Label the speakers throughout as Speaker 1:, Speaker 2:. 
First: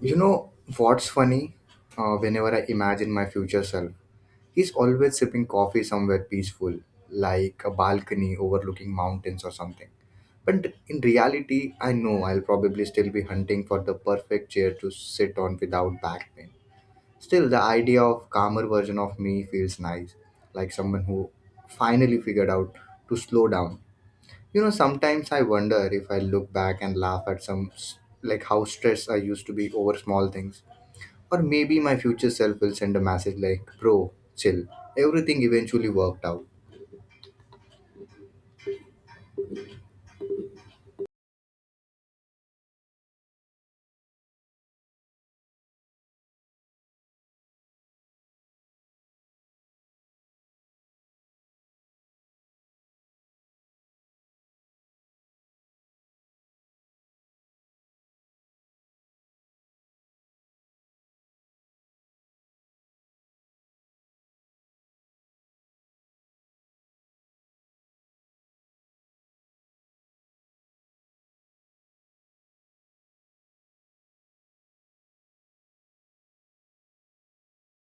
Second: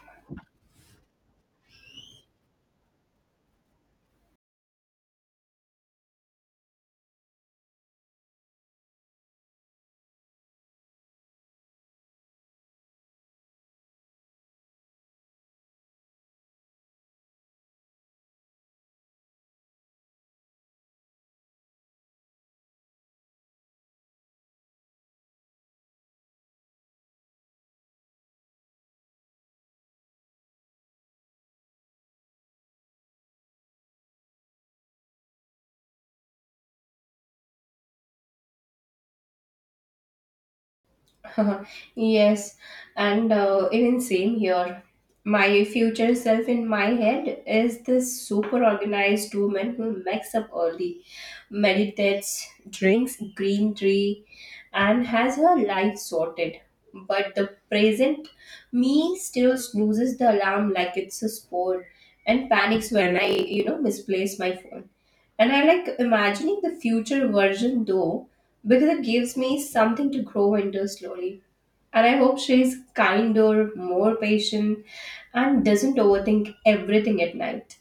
Speaker 1: You know what's funny? Whenever I imagine my future self, he's always sipping coffee somewhere peaceful, like a balcony overlooking mountains or something. But in reality, I know I'll probably still be hunting for the perfect chair to sit on without back pain. Still, the idea of calmer version of me feels nice, like someone who finally figured out to slow down. You know, sometimes I wonder if I look back and laugh at like how stressed I used to be over small things, or maybe my future self will send a message like, bro, chill. Everything eventually worked out.
Speaker 2: Yes, and even same here. My future self in my head is this super organized woman who wakes up early, meditates, drinks green tea, and has her life sorted. But the present me still snoozes the alarm like it's a sport and panics when I misplace my phone. And I like imagining the future version though, because it gives me something to grow into slowly. And I hope she's kinder, more patient, and doesn't overthink everything at night.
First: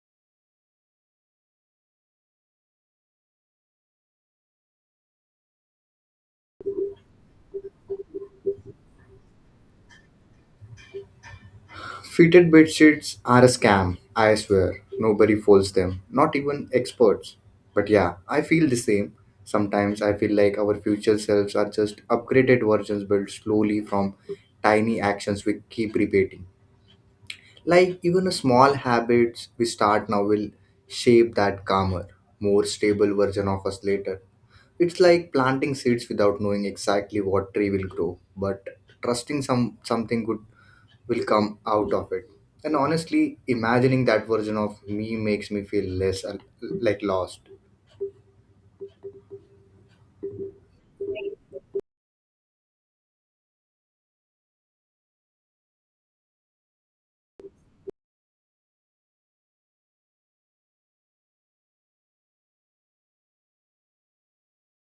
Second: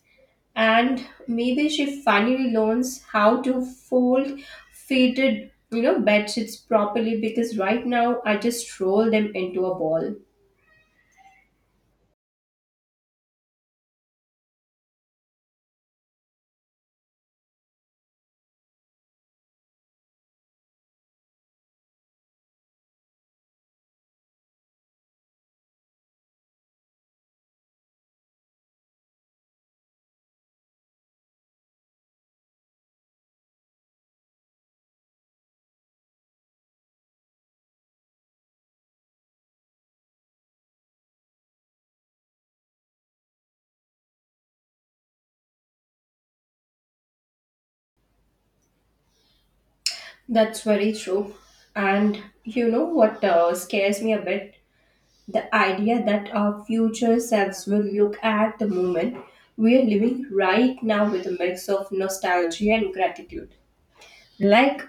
Speaker 2: And maybe she finally learns how to fold faded bed sheets properly because right now I just roll them into a ball.
Speaker 1: Fitted bed sheets are a scam, I swear. Nobody folds them, not even experts. But yeah, I feel the same. Sometimes I feel like our future selves are just upgraded versions built slowly from tiny actions we keep repeating. Like even a small habits we start now will shape that calmer, more stable version of us later. It's like planting seeds without knowing exactly what tree will grow, but trusting something good will come out of it. And honestly, imagining that version of me makes me feel less like lost.
Speaker 2: That's very true. And you know what scares me a bit? The idea that our future selves will look at the moment we are living right now with a mix of nostalgia and gratitude. Like,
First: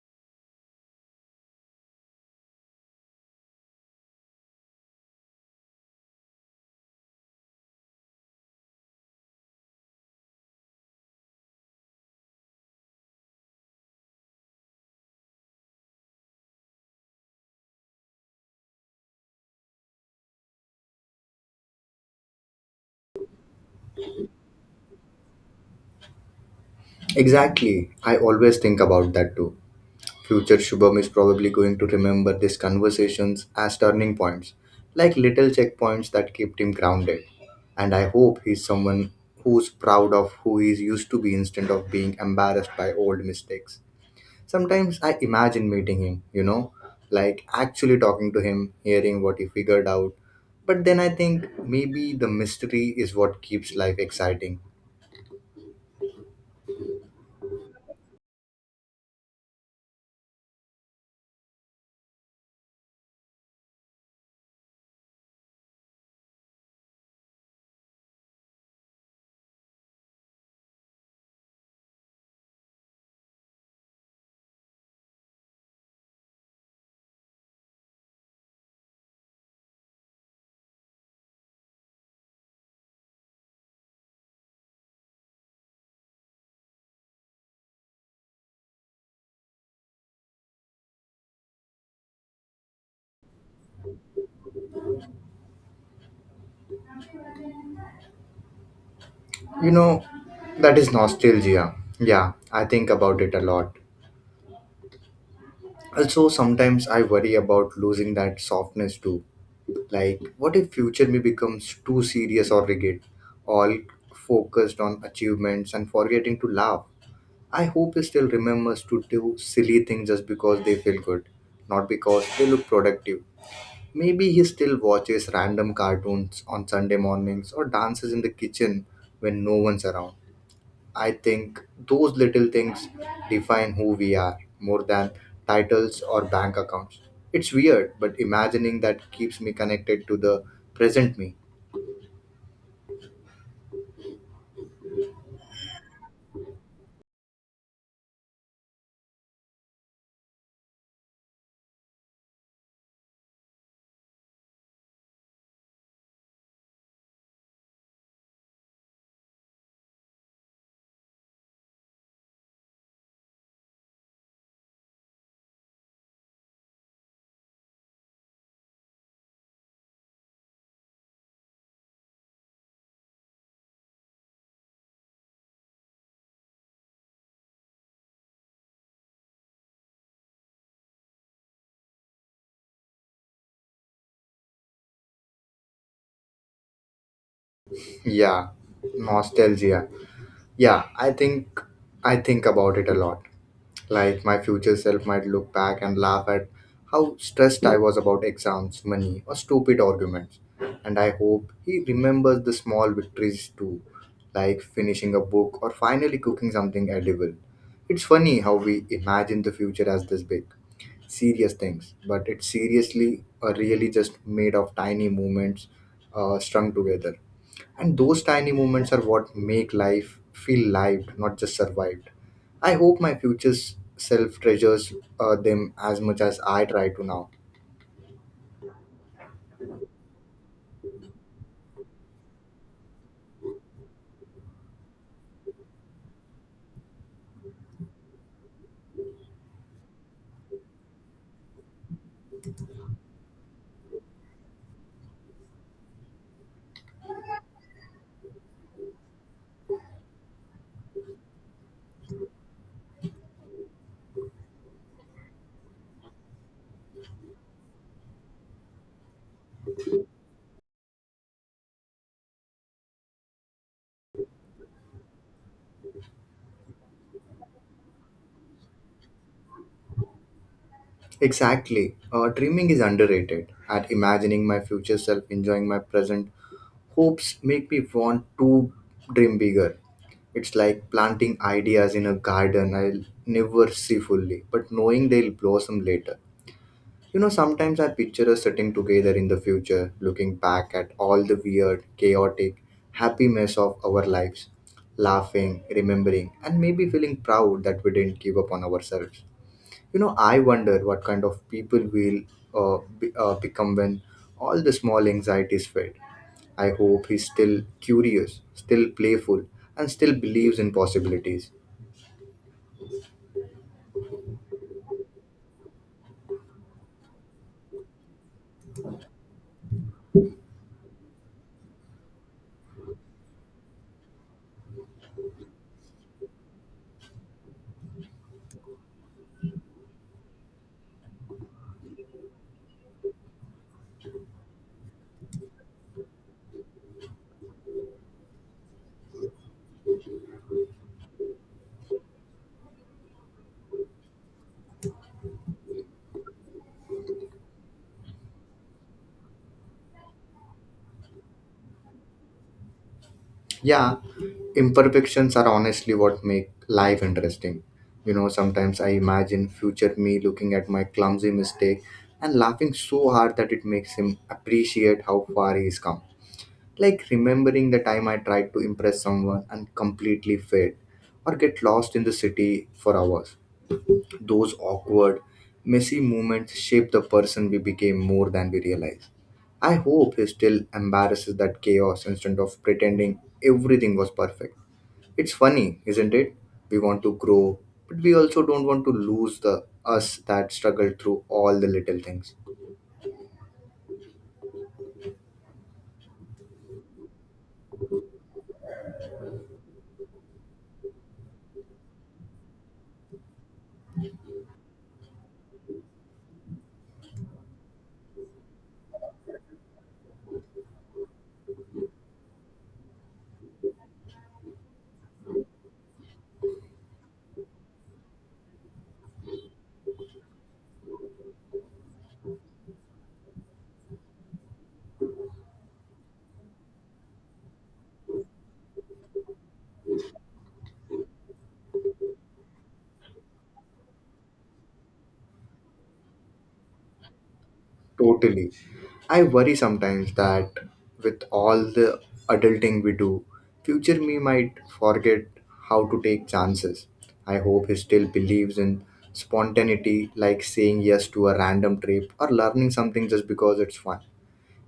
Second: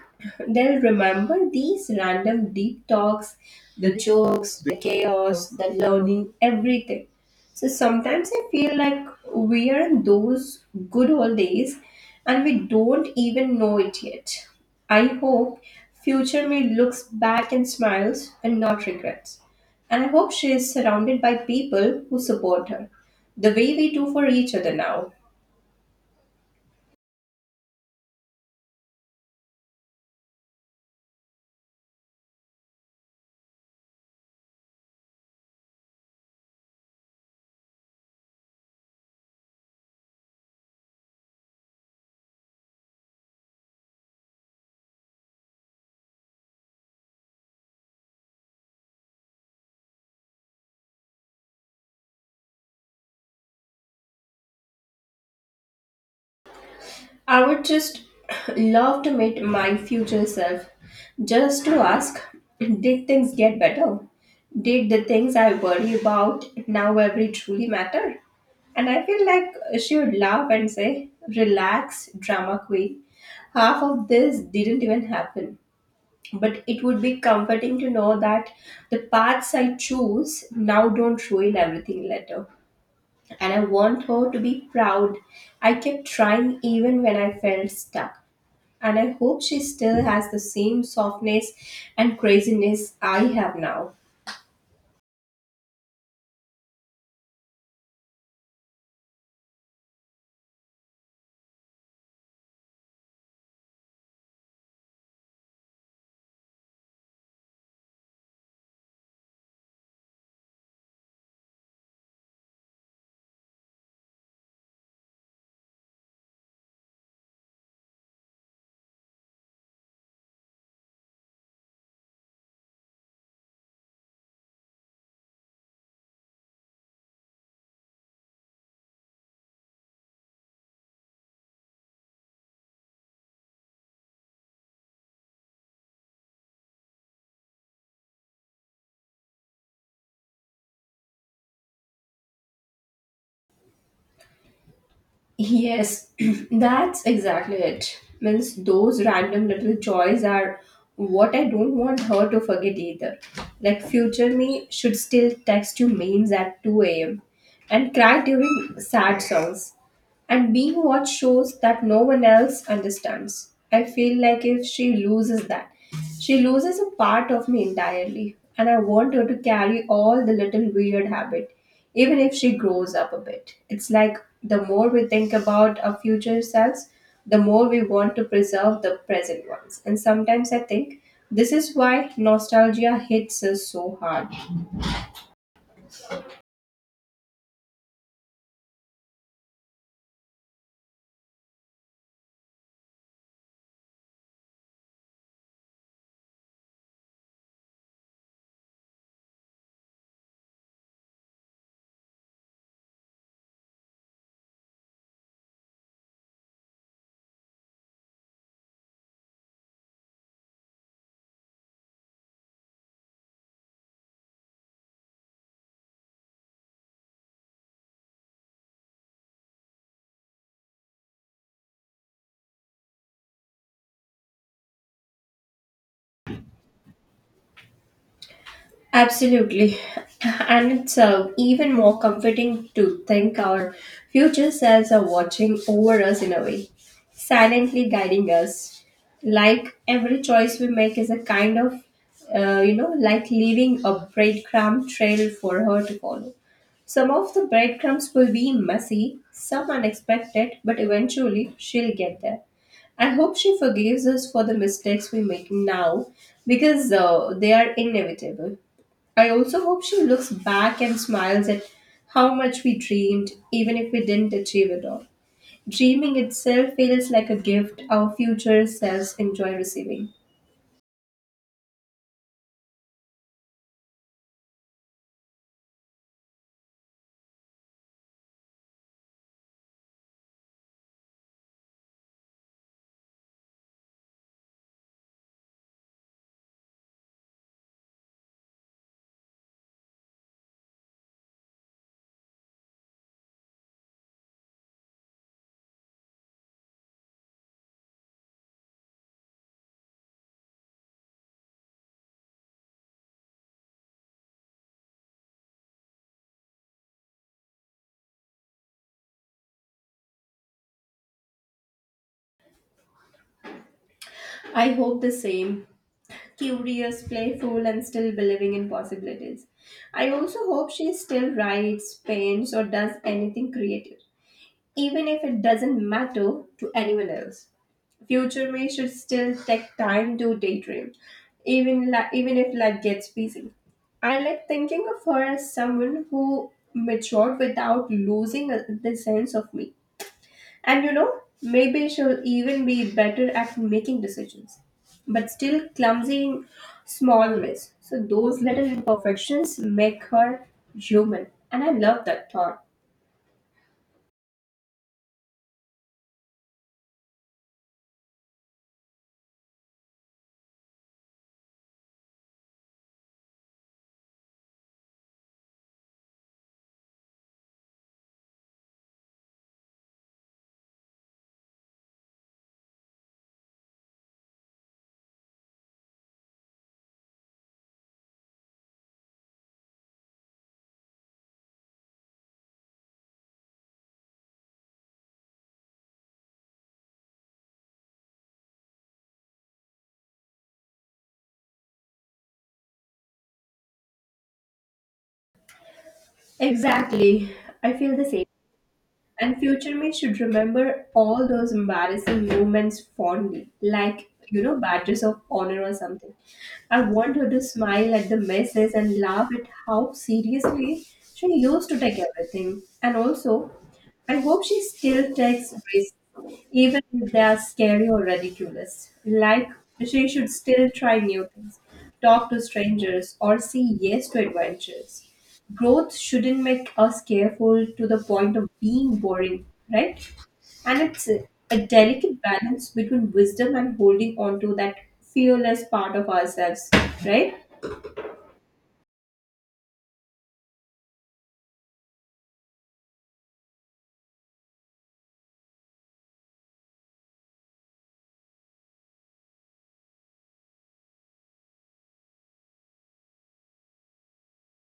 Speaker 2: they'll remember these random deep talks, the jokes, the chaos, the learning, everything. So sometimes I feel like we are in those good old days and we don't even know it yet. I hope future me looks back and smiles and not regrets. And I hope she is surrounded by people who support her, the way we do for each other now.
Speaker 1: Exactly. I always think about that too. Future Shubham is probably going to remember these conversations as turning points, like little checkpoints that kept him grounded. And I hope he's someone who's proud of who he used to be instead of being embarrassed by old mistakes. Sometimes I imagine meeting him, you know, like actually talking to him, hearing what he figured out. But then I think maybe the mystery is what keeps life exciting.
Speaker 2: I would just love to meet my future self just to ask, did things get better? Did the things I worry about now ever truly matter? And I feel like she would laugh and say, relax, drama queen. Half of this didn't even happen. But it would be comforting to know that the paths I choose now don't ruin everything later, and I want her to be proud. I kept trying even when I felt stuck, and I hope she still has the same softness and craziness I have now.
Speaker 1: You know, that is nostalgia. Yeah, I think about it a lot. Also, sometimes I worry about losing that softness too. Like, what if future me becomes too serious or rigid, all focused on achievements and forgetting to laugh? I hope he still remembers to do silly things just because they feel good, not because they look productive. Maybe he still watches random cartoons on Sunday mornings or dances in the kitchen when no one's around. I think those little things define who we are more than titles or bank accounts. It's weird, but imagining that keeps me connected to the present me.
Speaker 2: Yes, that's exactly it. Means those random little joys are what I don't want her to forget either. Like future me should still text you memes at 2 a.m. and cry during sad songs, and being what shows that no one else understands. I feel like if she loses that, she loses a part of me entirely, and I want her to carry all the little weird habit, even if she grows up a bit. It's like the more we think about our future selves, the more we want to preserve the present ones. And sometimes I think this is why nostalgia hits us so hard.
Speaker 1: Yeah, nostalgia. Yeah, I think about it a lot. Like my future self might look back and laugh at how stressed I was about exams, money, or stupid arguments. And I hope he remembers the small victories too, like finishing a book or finally cooking something edible. It's funny how we imagine the future as this big, serious things, but it's seriously or really just made of tiny moments strung together. And those tiny moments are what make life feel lived, not just survived. I hope my future self treasures them as much as I try to now.
Speaker 2: Absolutely. And it's even more comforting to think our future selves are watching over us in a way, silently guiding us. Like every choice we make is a kind of, like leaving a breadcrumb trail for her to follow. Some of the breadcrumbs will be messy, some unexpected, but eventually she'll get there. I hope she forgives us for the mistakes we make now because they are inevitable. I also hope she looks back and smiles at how much we dreamed, even if we didn't achieve it all. Dreaming itself feels like a gift our future selves enjoy receiving.
Speaker 1: Exactly. Dreaming is underrated. At imagining my future self enjoying my present hopes make me want to dream bigger. It's like planting ideas in a garden I'll never see fully, but knowing they'll blossom later. You know, sometimes I picture us sitting together in the future, looking back at all the weird, chaotic, happy mess of our lives, laughing, remembering, and maybe feeling proud that we didn't give up on ourselves. You know, I wonder what kind of people we'll become when all the small anxieties fade. I hope he's still curious, still playful, and still believes in possibilities.
Speaker 2: I hope the same. Curious, playful, and still believing in possibilities. I also hope she still writes, paints, or does anything creative, even if it doesn't matter to anyone else. Future me should still take time to daydream, even if life gets busy. I like thinking of her as someone who matured without losing the sense of me. And you know, maybe she'll even be better at making decisions, but still clumsy in small ways. So those little imperfections make her human, and I love that thought.
Speaker 1: Yeah, imperfections are honestly what make life interesting. You know, sometimes I imagine future me looking at my clumsy mistake and laughing so hard that it makes him appreciate how far he's come. Like remembering the time I tried to impress someone and completely failed, or get lost in the city for hours. Those awkward, messy moments shape the person we became more than we realize. I hope he still embarrasses that chaos instead of pretending everything was perfect. It's funny, isn't it? We want to grow, but we also don't want to lose the us that struggled through all the little things.
Speaker 2: Exactly, I feel the same. And future me should remember all those embarrassing moments fondly, like, you know, badges of honor or something. I want her to smile at the messes and laugh at how seriously she used to take everything. And also, I hope she still takes risks, even if they are scary or ridiculous. Like, she should still try new things, talk to strangers, or say yes to adventures. Growth shouldn't make us careful to the point of being boring, right? And it's a delicate balance between wisdom and holding on to that fearless part of ourselves, right?
Speaker 1: Totally. I worry sometimes that with all the adulting we do, future me might forget how to take chances. I hope he still believes in spontaneity, like saying yes to a random trip or learning something just because it's fun.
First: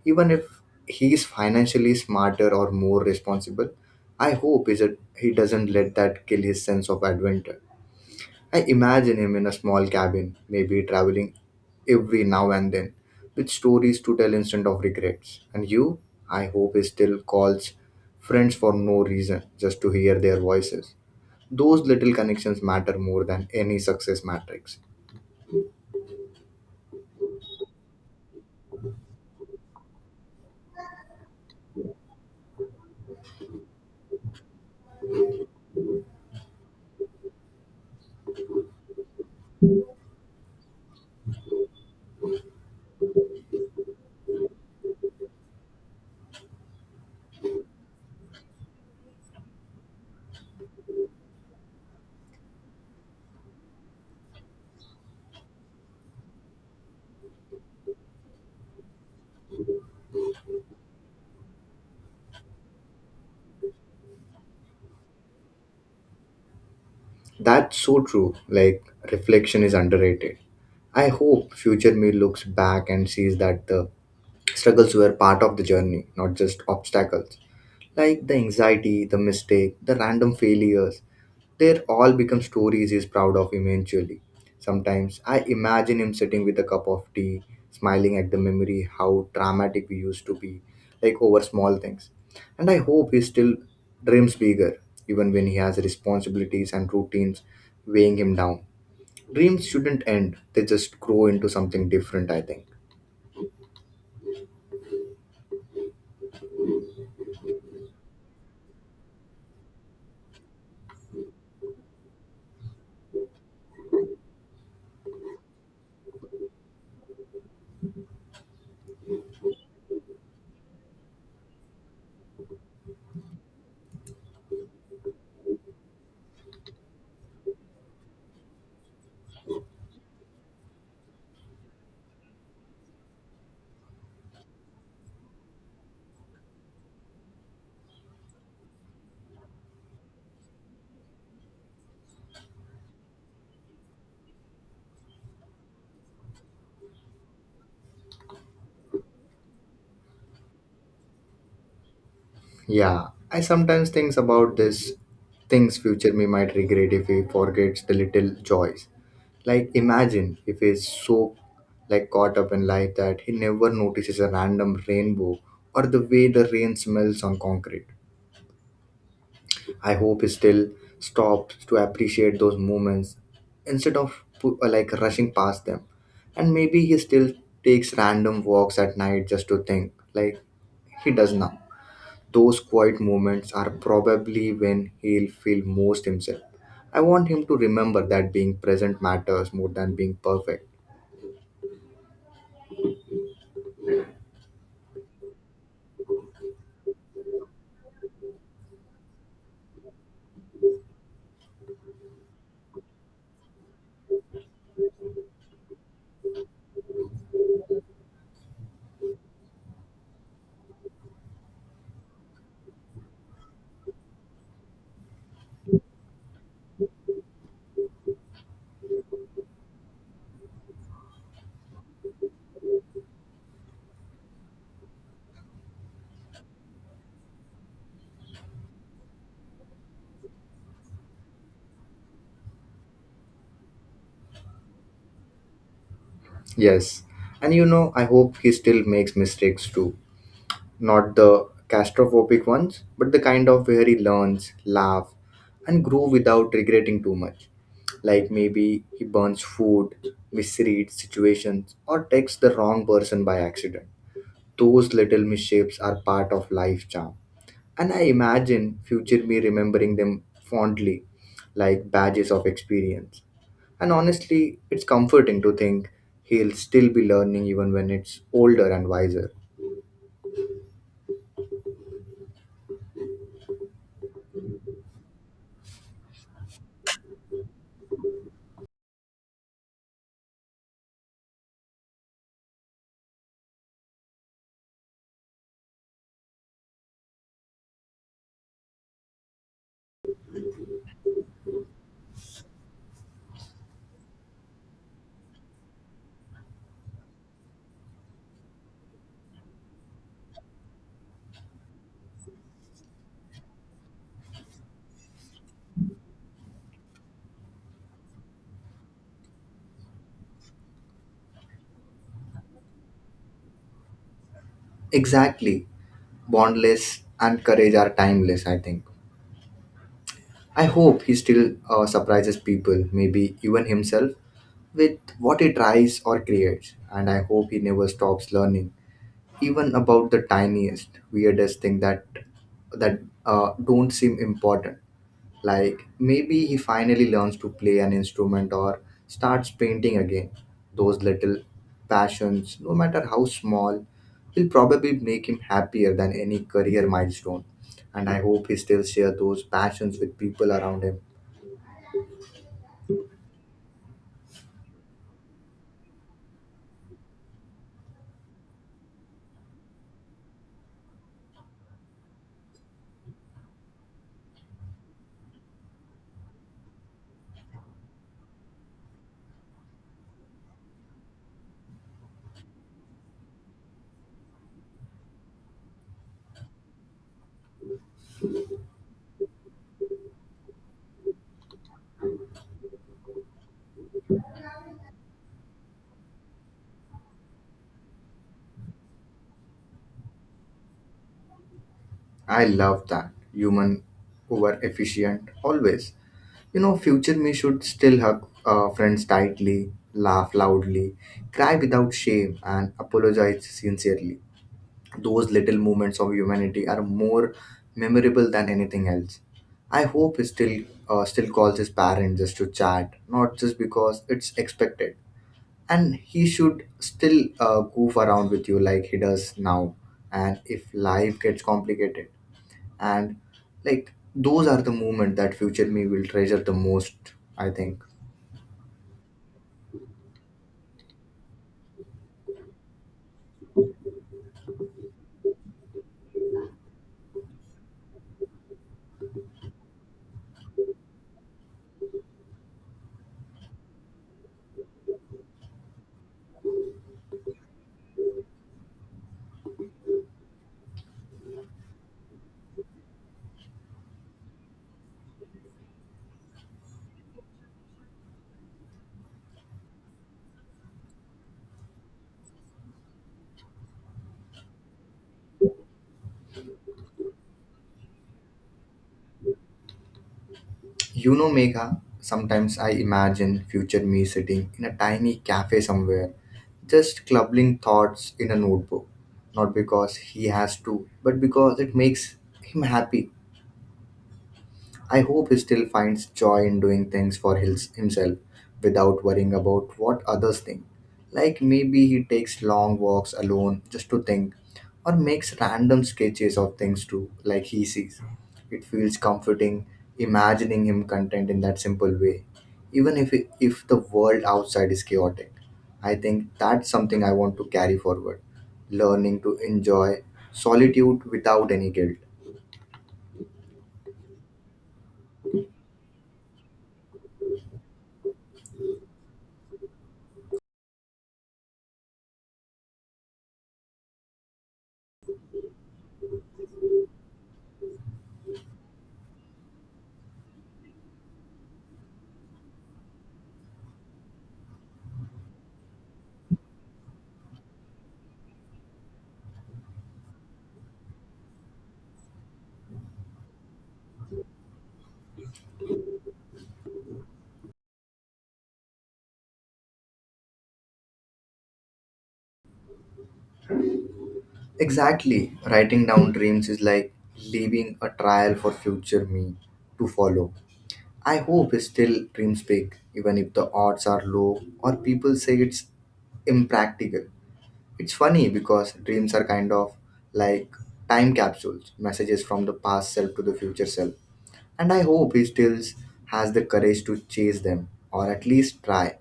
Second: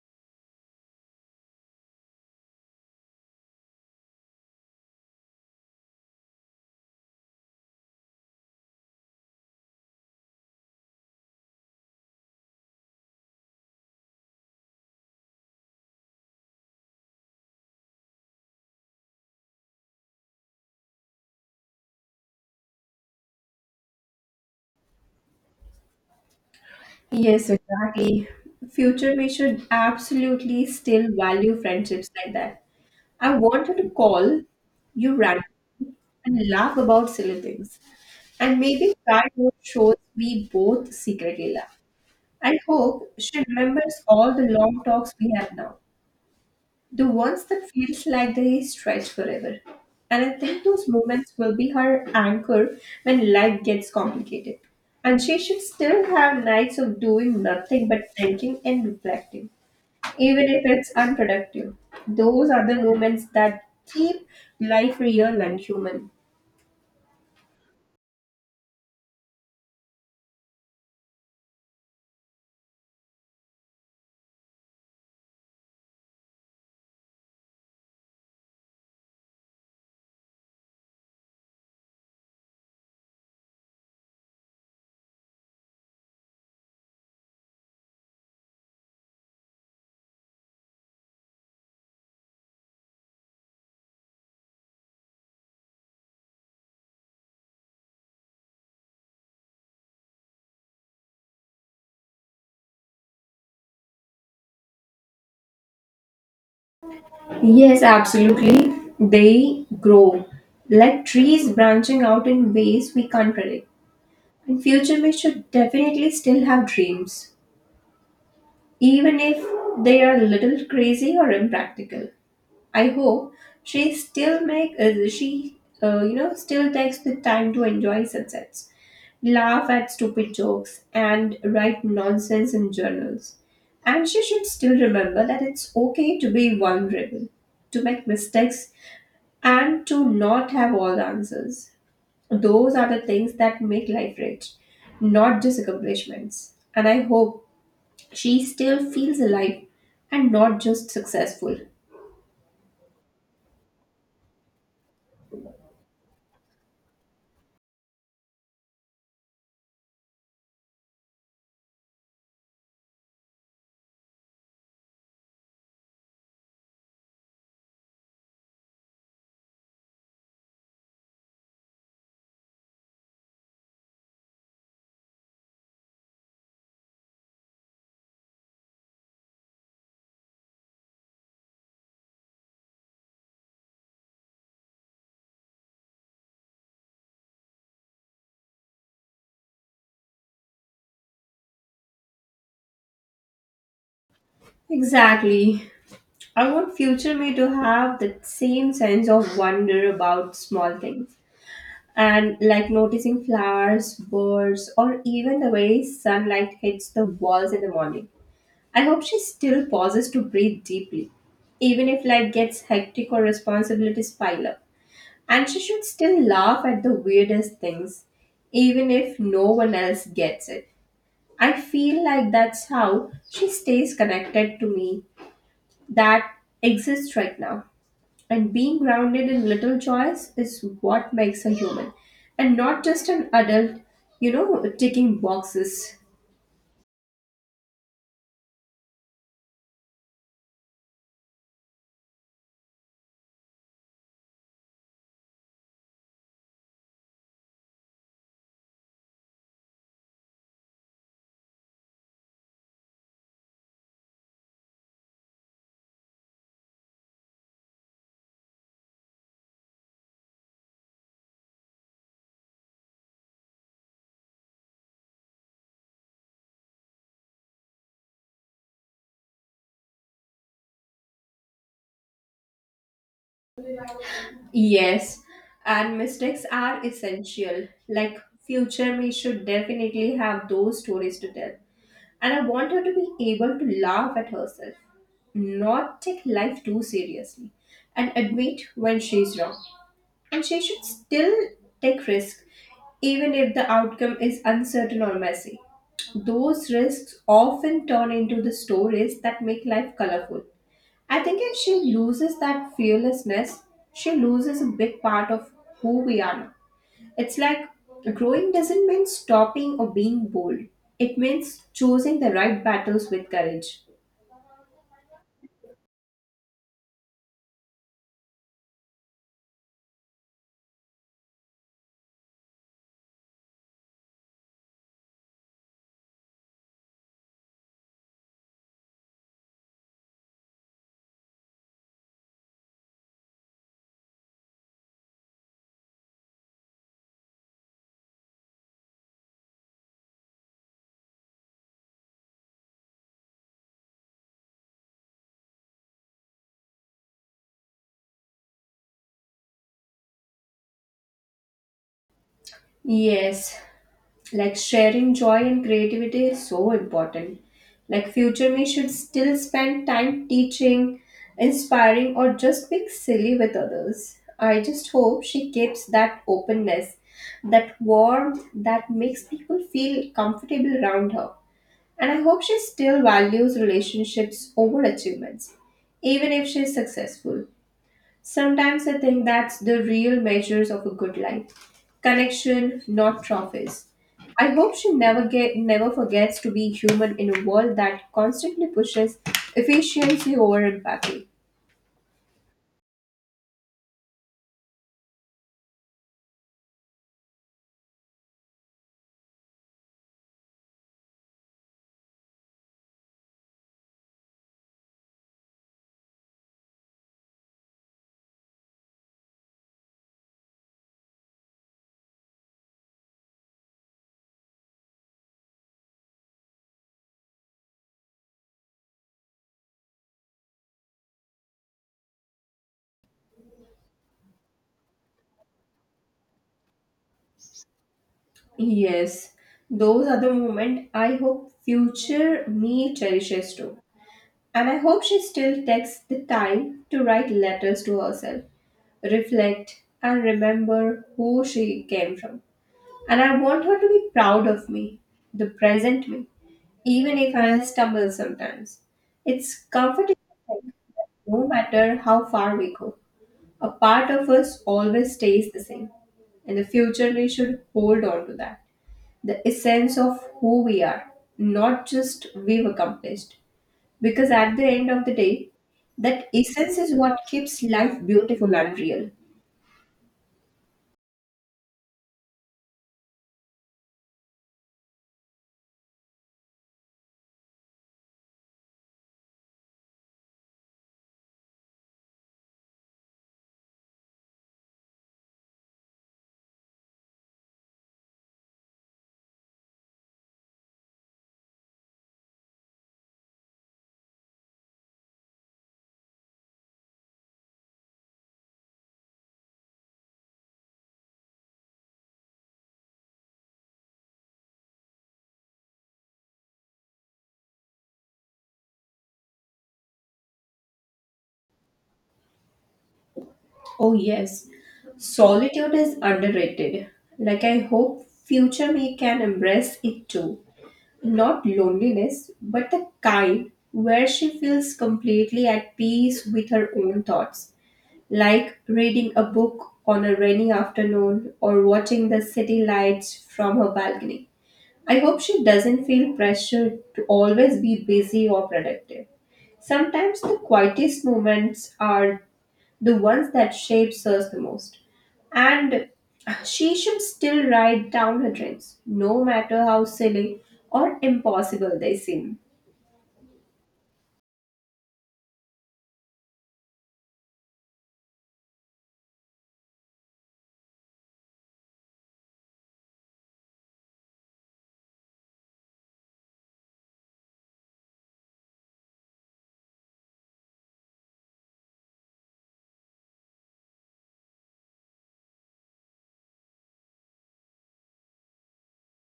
Speaker 1: Even if he is financially smarter or more responsible, I hope is it he doesn't let that kill his sense of adventure. I imagine him in a small cabin, maybe traveling every now and then, with stories to tell instead of regrets. And you, I hope he still calls friends for no reason, just to hear their voices. Those little connections matter more than any success matrix.
Speaker 2: Yes, exactly. Future me should absolutely still value friendships like that. I wanted to call you randomly and laugh about silly things. And maybe try those shows we both secretly love, and hope she remembers all the long talks we have now, the ones that feels like they stretch forever. And I think those moments will be her anchor when life gets complicated. And she should still have nights of doing nothing but thinking and reflecting, even if it's unproductive. Those are the moments that keep life real and human.
Speaker 1: That's so true. Like, reflection is underrated. I hope future me looks back and sees that the struggles were part of the journey, not just obstacles. Like the anxiety, the mistake, the random failures, they all become stories he's proud of eventually. Sometimes I imagine him sitting with a cup of tea, smiling at the memory how dramatic we used to be, like over small things. And I hope he still dreams bigger, even when he has responsibilities and routines weighing him down. Dreams shouldn't end, they just grow into something different, I think.
Speaker 2: Yes, absolutely. They grow like trees branching out in ways we can't predict. In future, we should definitely still have dreams, even if they are a little crazy or impractical. I hope she still make she you know still takes the time to enjoy sunsets, laugh at stupid jokes, and write nonsense in journals. And she should still remember that it's okay to be vulnerable, to make mistakes, and to not have all the answers. Those are the things that make life rich, not just accomplishments. And I hope she still feels alive and not just successful.
Speaker 1: Yeah, I sometimes think about this things future me might regret if he forgets the little joys. Like imagine if he's so like caught up in life that he never notices a random rainbow or the way the rain smells on concrete. I hope he still stops to appreciate those moments instead of like rushing past them. And maybe he still takes random walks at night just to think, like he does now. Those quiet moments are probably when he'll feel most himself. I want him to remember that being present matters more than being perfect.
Speaker 2: Exactly. I want future me to have that same sense of wonder about small things. And like noticing flowers, birds, or even the way sunlight hits the walls in the morning. I hope she still pauses to breathe deeply, even if life gets hectic or responsibilities pile up. And she should still laugh at the weirdest things, even if no one else gets it. I feel like that's how she stays connected to me that exists right now. And being grounded in little joys is what makes a human, and not just an adult, you know, ticking boxes.
Speaker 1: Yes. And you know, I hope he still makes mistakes too. Not the claustrophobic ones, but the kind of where he learns, laugh, and grow without regretting too much. Like maybe he burns food, misreads situations, or texts the wrong person by accident. Those little misshapes are part of life charm. And I imagine future me remembering them fondly, like badges of experience. And honestly, it's comforting to think he'll still be learning even when it's older and wiser.
Speaker 2: Yes, and mistakes are essential. Like, future me should definitely have those stories to tell, and I want her to be able to laugh at herself, not take life too seriously, and admit when she's wrong. And she should still take risks, even if the outcome is uncertain or messy. Those risks often turn into the stories that make life colorful. I think if she loses that fearlessness, she loses a big part of who we are now. It's like growing doesn't mean stopping or being bold, it means choosing the right battles with courage.
Speaker 1: Exactly. Bondless and courage are timeless, I think. I hope he still surprises people, maybe even himself, with what he tries or creates. And I hope he never stops learning, even about the tiniest, weirdest thing that don't seem important. Like maybe he finally learns to play an instrument or starts painting again. Those little passions, no matter how small, will probably make him happier than any career milestone. And I hope he still shares those passions with people around him.
Speaker 2: Yes, like sharing joy and creativity is so important. Like future me should still spend time teaching, inspiring, or just being silly with others. I just hope she keeps that openness, that warmth that makes people feel comfortable around her, and I hope she still values relationships over achievements, even if she is successful. Sometimes I think that's the real measures of a good life. Connection, not trophies. I hope she never forgets to be human in a world that constantly pushes efficiency over empathy.
Speaker 1: I love that. Human over efficient, always. You know, future me should still hug friends tightly, laugh loudly, cry without shame, and apologize sincerely. Those little moments of humanity are more memorable than anything else. I hope he still calls his parents just to chat, not just because it's expected. And he should still goof around with you like he does now. And if life gets complicated, and like those are the moments that future me will treasure the most, I think.
Speaker 2: Yes, those are the moments I hope future me cherishes too. And I hope she still takes the time to write letters to herself, reflect, and remember who she came from. And I want her to be proud of me, the present me, even if I stumble sometimes. It's comforting to think that no matter how far we go, a part of us always stays the same. In the future, we should hold on to that, the essence of who we are, not just we've accomplished. Because at the end of the day, that essence is what keeps life beautiful and real.
Speaker 1: You know, Megha, sometimes I imagine future me sitting in a tiny cafe somewhere, just clubbing thoughts in a notebook. Not because he has to, but because it makes him happy. I hope he still finds joy in doing things for himself without worrying about what others think. Like maybe he takes long walks alone just to think, or makes random sketches of things too, like he sees. It feels comforting imagining him content in that simple way, even if the world outside is chaotic. I think that's something I want to carry forward learning to enjoy solitude without any guilt.
Speaker 2: Oh, yes. Solitude is underrated. Like, I hope future me can embrace it too. Not loneliness, but the kind where she feels completely at peace with her own thoughts. Like reading a book on a rainy afternoon or watching the city lights from her balcony. I hope she doesn't feel pressured to always be busy or productive. Sometimes the quietest moments are the ones that shapes us the most. And she should still write down her dreams, no matter how silly or impossible they seem.
Speaker 1: Exactly. Writing down dreams is like leaving a trial for future me to follow. I hope he still dreams big, even if the odds are low or people say it's impractical. It's funny because dreams are kind of like time capsules, messages from the past self to the future self. And I hope he still has the courage to chase them, or at least try,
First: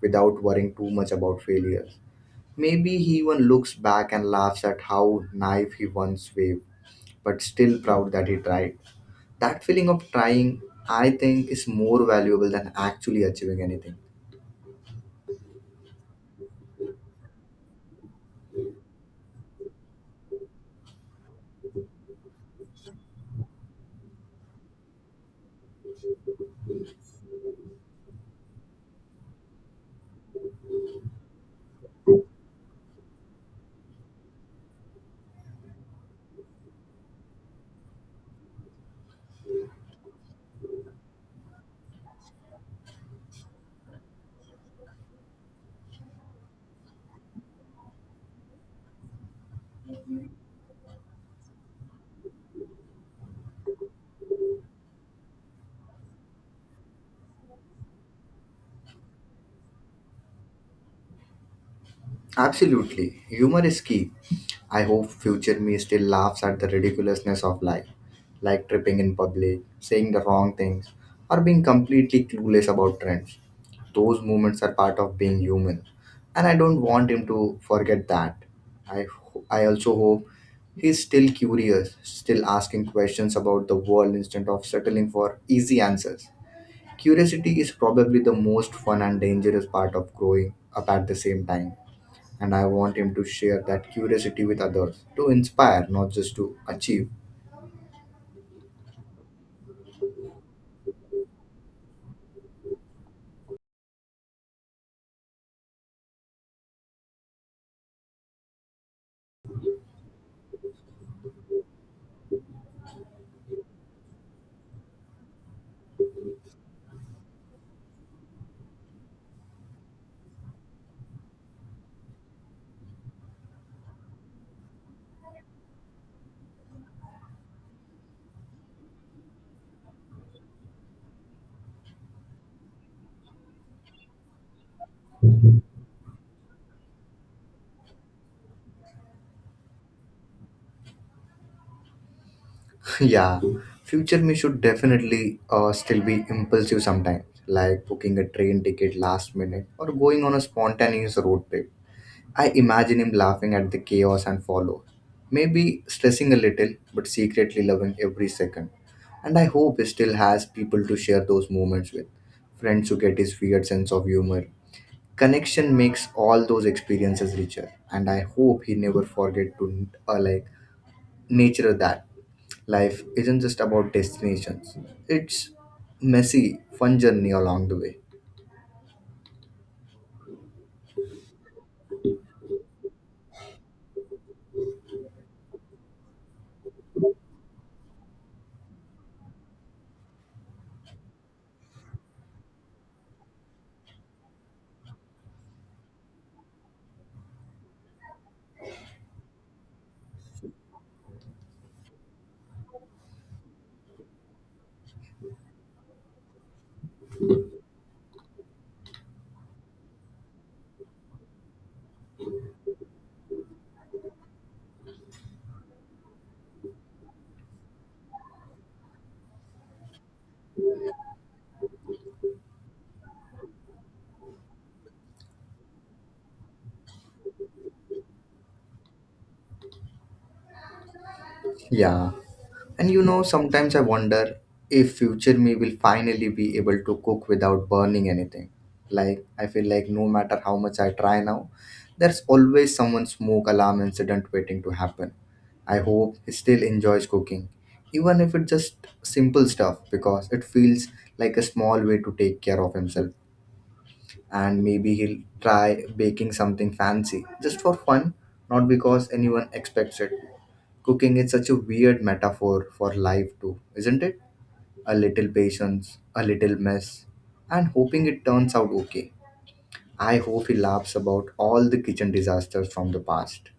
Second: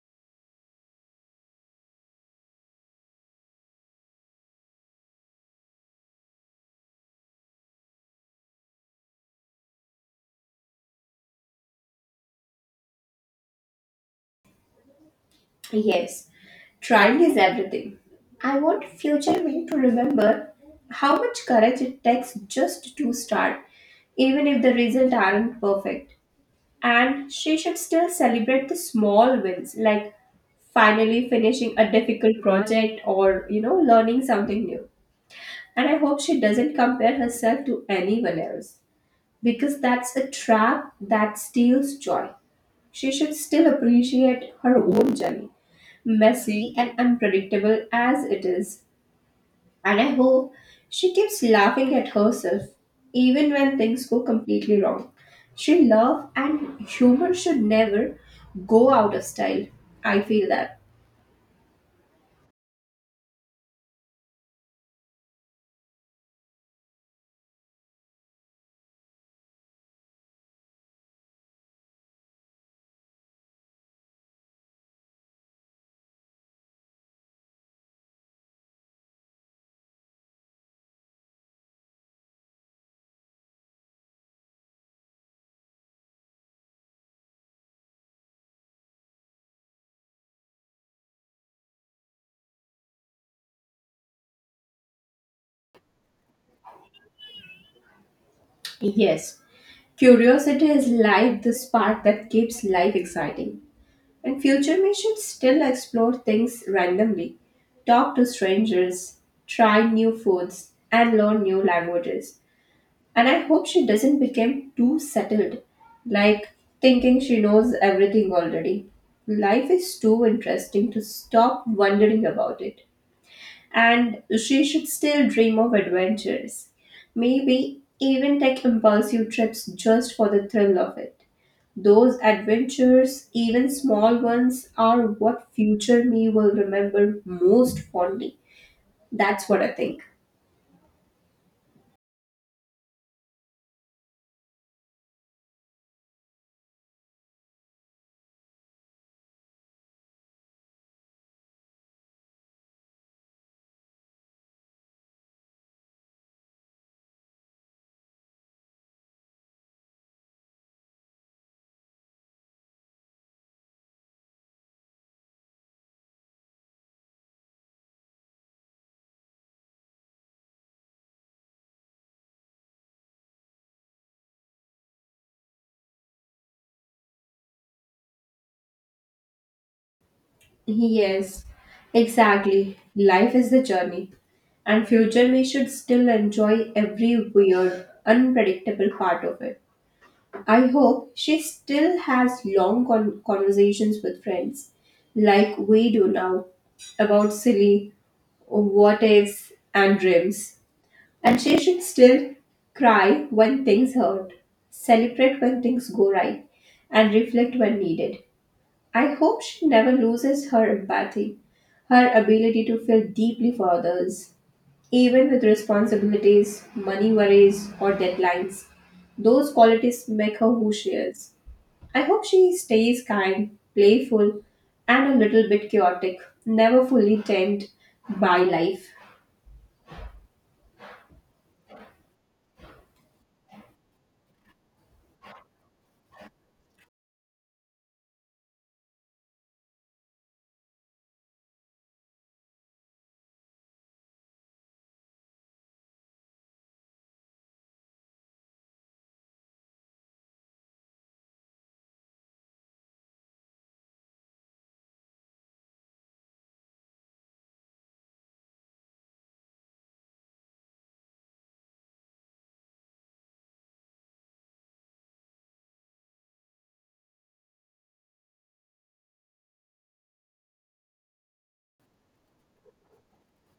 Speaker 1: without worrying too much about failure. Maybe he even looks back and laughs at how naive he once waved, but still proud that he tried. That feeling of trying, I think, is more valuable than actually achieving anything.
Speaker 2: Yes, trying is everything. I want future me to remember how much courage it takes just to start, even if the results aren't perfect. And she should still celebrate the small wins, like finally finishing a difficult project or, you know, learning something new. And I hope she doesn't compare herself to anyone else because that's a trap that steals joy. She should still appreciate her own journey, messy and unpredictable as it is. And I hope she keeps laughing at herself, even when things go completely wrong. She love and humor should never go out of style. I feel that.
Speaker 1: Absolutely. Humor is key. I hope future me still laughs at the ridiculousness of life, like tripping in public, saying the wrong things, or being completely clueless about trends. Those moments are part of being human, and I don't want him to forget that. I also hope he's still curious, still asking questions about the world instead of settling for easy answers. Curiosity is probably the most fun and dangerous part of growing up at the same time, and I want him to share that curiosity with others to inspire, not just to achieve.
Speaker 2: Yes, curiosity is like the spark that keeps life exciting. And future me should still explore things randomly, talk to strangers, try new foods, and learn new languages. And I hope she doesn't become too settled, like thinking she knows everything already. Life is too interesting to stop wondering about it. And she should still dream of adventures. Maybe even take impulsive trips just for the thrill of it. Those adventures, even small ones, are what future me will remember most fondly. That's what I think.
Speaker 1: Yeah, future me should definitely still be impulsive sometimes, like booking a train ticket last minute or going on a spontaneous road trip. I imagine him laughing at the chaos and follow, maybe stressing a little, but secretly loving every second. And I hope he still has people to share those moments with, friends who get his weird sense of humor, connection makes all those experiences richer. And I hope he never forget to like nature that life isn't just about destinations, it's messy fun journey along the way.
Speaker 2: Yes, exactly. Life is the journey. And future me should still enjoy every weird, unpredictable part of it. I hope she still has long conversations with friends, like we do now, about silly what ifs and dreams. And she should still cry when things hurt, celebrate when things go right, and reflect when needed. I hope she never loses her empathy, her ability to feel deeply for others, even with responsibilities, money worries, or deadlines. Those qualities make her who she is. I hope she stays kind, playful, and a little bit chaotic, never fully tamed by life.
Speaker 1: Yeah. And you know, sometimes I wonder if future me will finally be able to cook without burning anything. Like, I feel like no matter how much I try now, there's always someone smoke alarm incident waiting to happen. I hope he still enjoys cooking, even if it's just simple stuff, because it feels like a small way to take care of himself. And maybe he'll try baking something fancy just for fun, not because anyone expects it. Cooking is such a weird metaphor for life, too, isn't it? A little patience, a little mess, and hoping it turns out okay. I hope he laughs about all the kitchen disasters from the past.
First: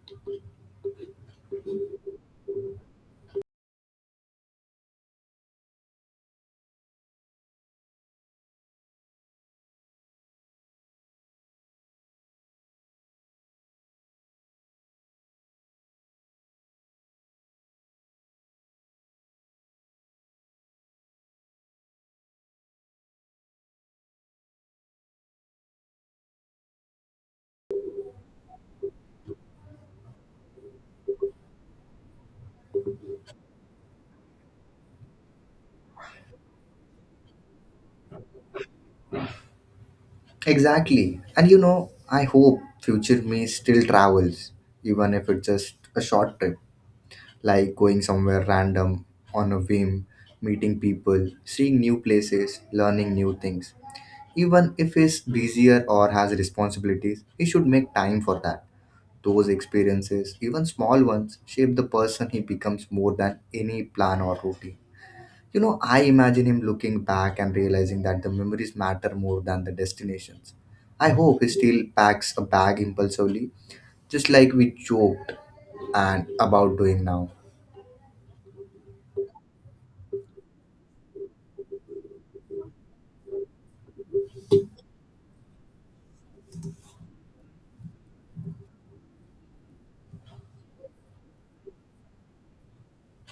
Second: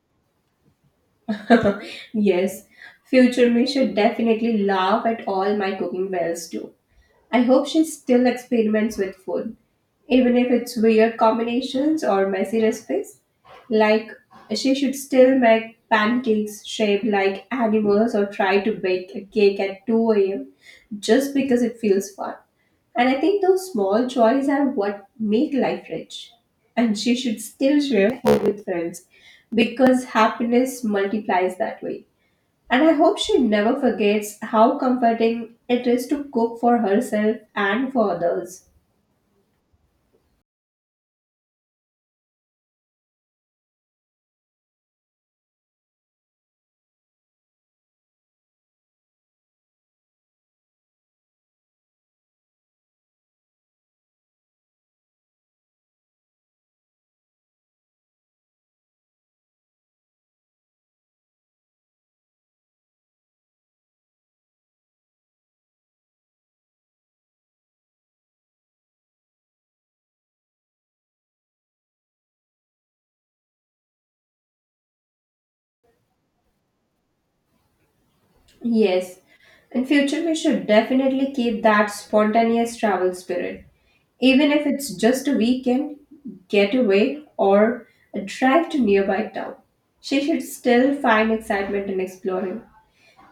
Speaker 2: Yes, future me should definitely laugh at all my cooking fails too. I hope she still experiments with food, even if it's weird combinations or messy recipes. Like, she should still make pancakes shaped like animals or try to bake a cake at 2 a.m. just because it feels fun. And I think those small joys are what make life rich. And she should still share food with friends because happiness multiplies that way. And I hope she never forgets how comforting it is to cook for herself and for others.
Speaker 1: Exactly. And you know, I hope future me still travels, even if it's just a short trip, like going somewhere random on a whim, meeting people, seeing new places, learning new things. Even if he's busier or has responsibilities, he should make time for that. Those experiences, even small ones, shape the person he becomes more than any plan or routine. You know, I imagine him looking back and realizing that the memories matter more than the destinations. I hope he still packs a bag impulsively, just like we joked and about doing now.
Speaker 2: Yes, in future we should definitely keep that spontaneous travel spirit. Even if it's just a weekend getaway or a drive to nearby town, she should still find excitement in exploring.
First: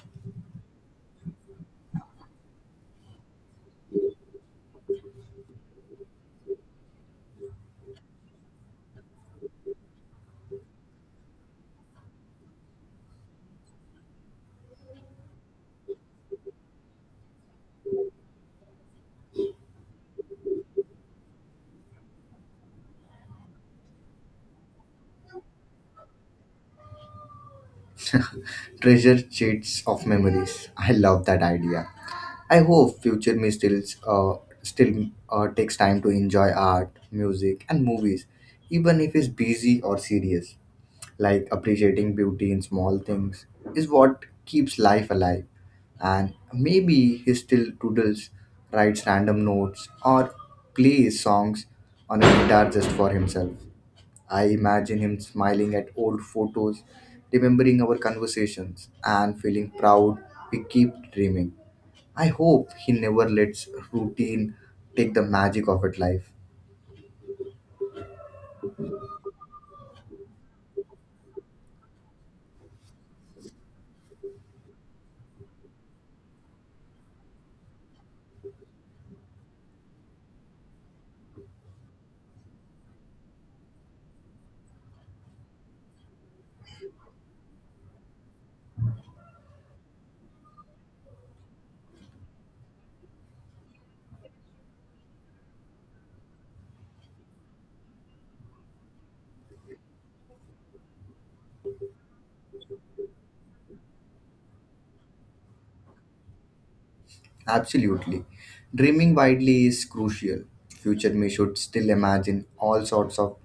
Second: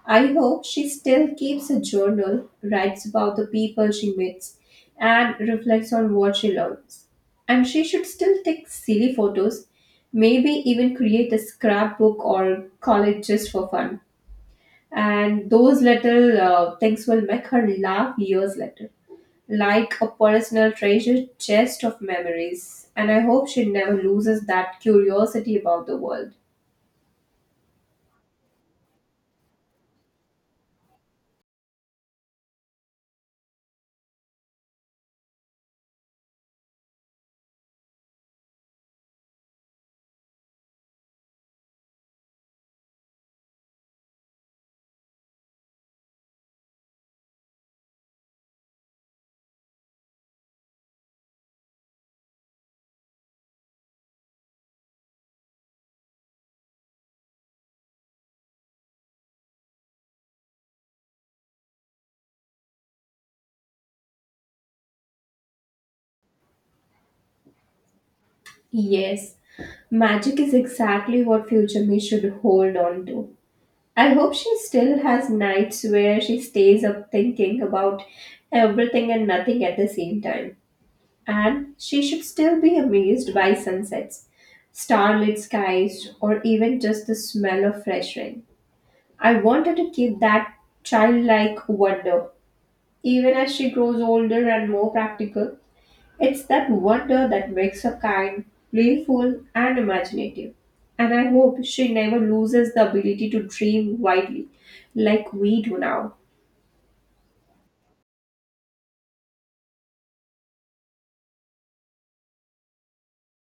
Speaker 2: I hope she still keeps a journal, writes about the people she meets, and reflects on what she learns. And she should still take silly photos, maybe even create a scrapbook or call it just for fun. And those little things will make her laugh years later, like a personal treasure chest of memories. And I hope she never loses that curiosity about the world.
Speaker 1: Treasure sheets of memories. I love that idea. I hope future me still uh, still takes time to enjoy art, music, and movies, even if he's busy or serious, like appreciating beauty in small things is what keeps life alive. And maybe he still doodles, writes random notes, or plays songs on a guitar just for himself. I imagine him smiling at old photos, remembering our conversations and feeling proud we keep dreaming. I hope he never lets routine take the magic of it life.
Speaker 2: Yes, magic is exactly what future me should hold on to. I hope she still has nights where she stays up thinking about everything and nothing at the same time. And she should still be amazed by sunsets, starlit skies, or even just the smell of fresh rain. I want her to keep that childlike wonder, even as she grows older and more practical. It's that wonder that makes her kind, playful, and imaginative. And I hope she never loses the ability to dream widely like we do now.
Speaker 1: Absolutely. Dreaming widely is crucial. Future me should still imagine all sorts of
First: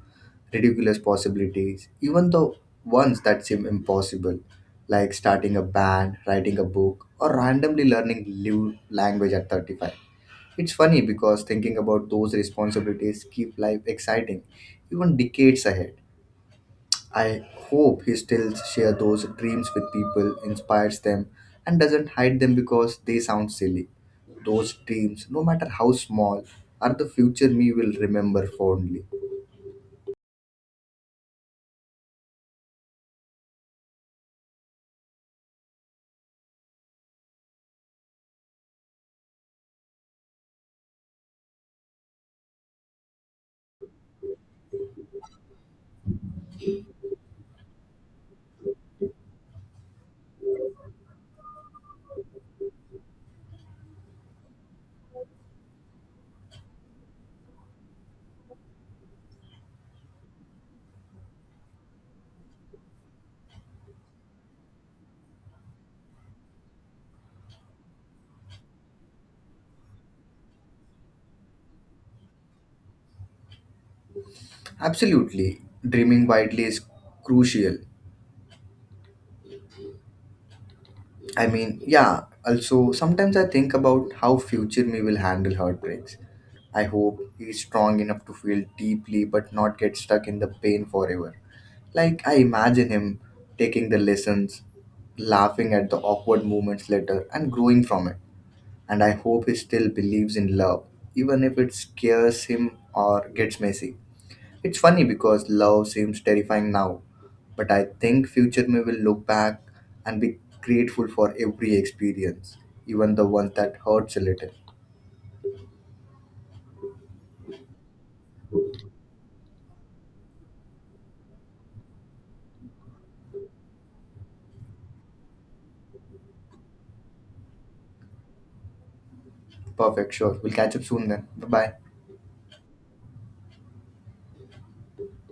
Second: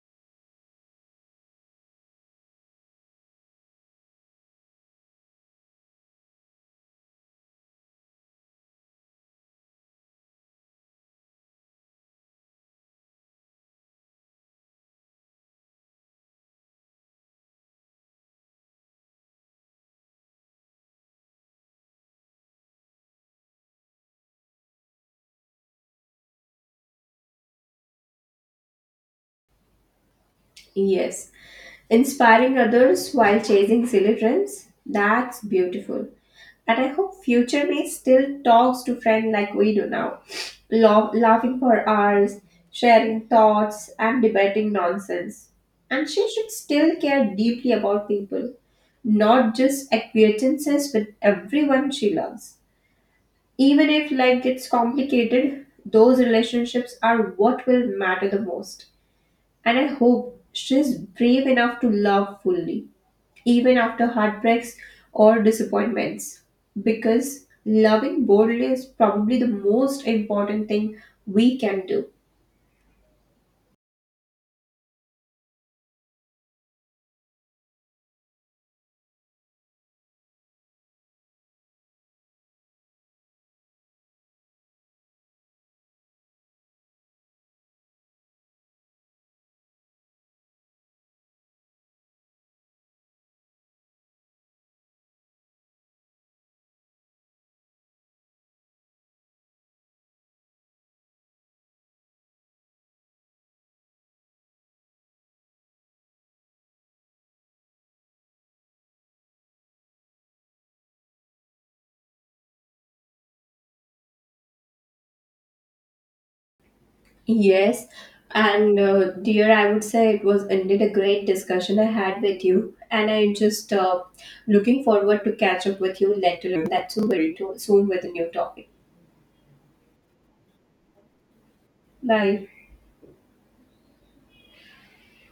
Speaker 1: ridiculous possibilities, even the ones that seem impossible, like starting a band, writing a book, or randomly learning new language at 35. It's funny because thinking about those responsibilities keep life exciting, even decades ahead. I hope he still shares those dreams with people, inspires them, and doesn't hide them because they sound silly. Those dreams, no matter how small, are the future me will remember fondly.
Speaker 2: Yes, inspiring others while chasing silly dreams. That's beautiful. And I hope future me still talks to friend like we do now, laughing for hours, sharing thoughts, and debating nonsense. And she should still care deeply about people, not just acquaintances, but everyone she loves. Even if life gets complicated, those relationships are what will matter the most. And I hope she's brave enough to love fully even after heartbreaks or disappointments. Because loving boldly is probably the most important thing we can do.
Speaker 1: Absolutely, dreaming widely is crucial. I mean, yeah, also sometimes I think about how future me will handle heartbreaks. I hope he's strong enough to feel deeply but not get stuck in the pain forever. Like, I imagine him taking the lessons, laughing at the awkward moments later and growing from it. And I hope he still believes in love, even if it scares him or gets messy. It's funny because love seems terrifying now, but I think future me will look back and be grateful for every experience, even the ones that hurts a little.
Speaker 2: Yes, and dear, I would say it was indeed a great discussion I had with you, and I just looking forward to catch up with you later. That's soon, very soon with a new topic.
Speaker 1: Perfect, sure. We'll catch up soon then. Bye bye.
Speaker 2: Bye.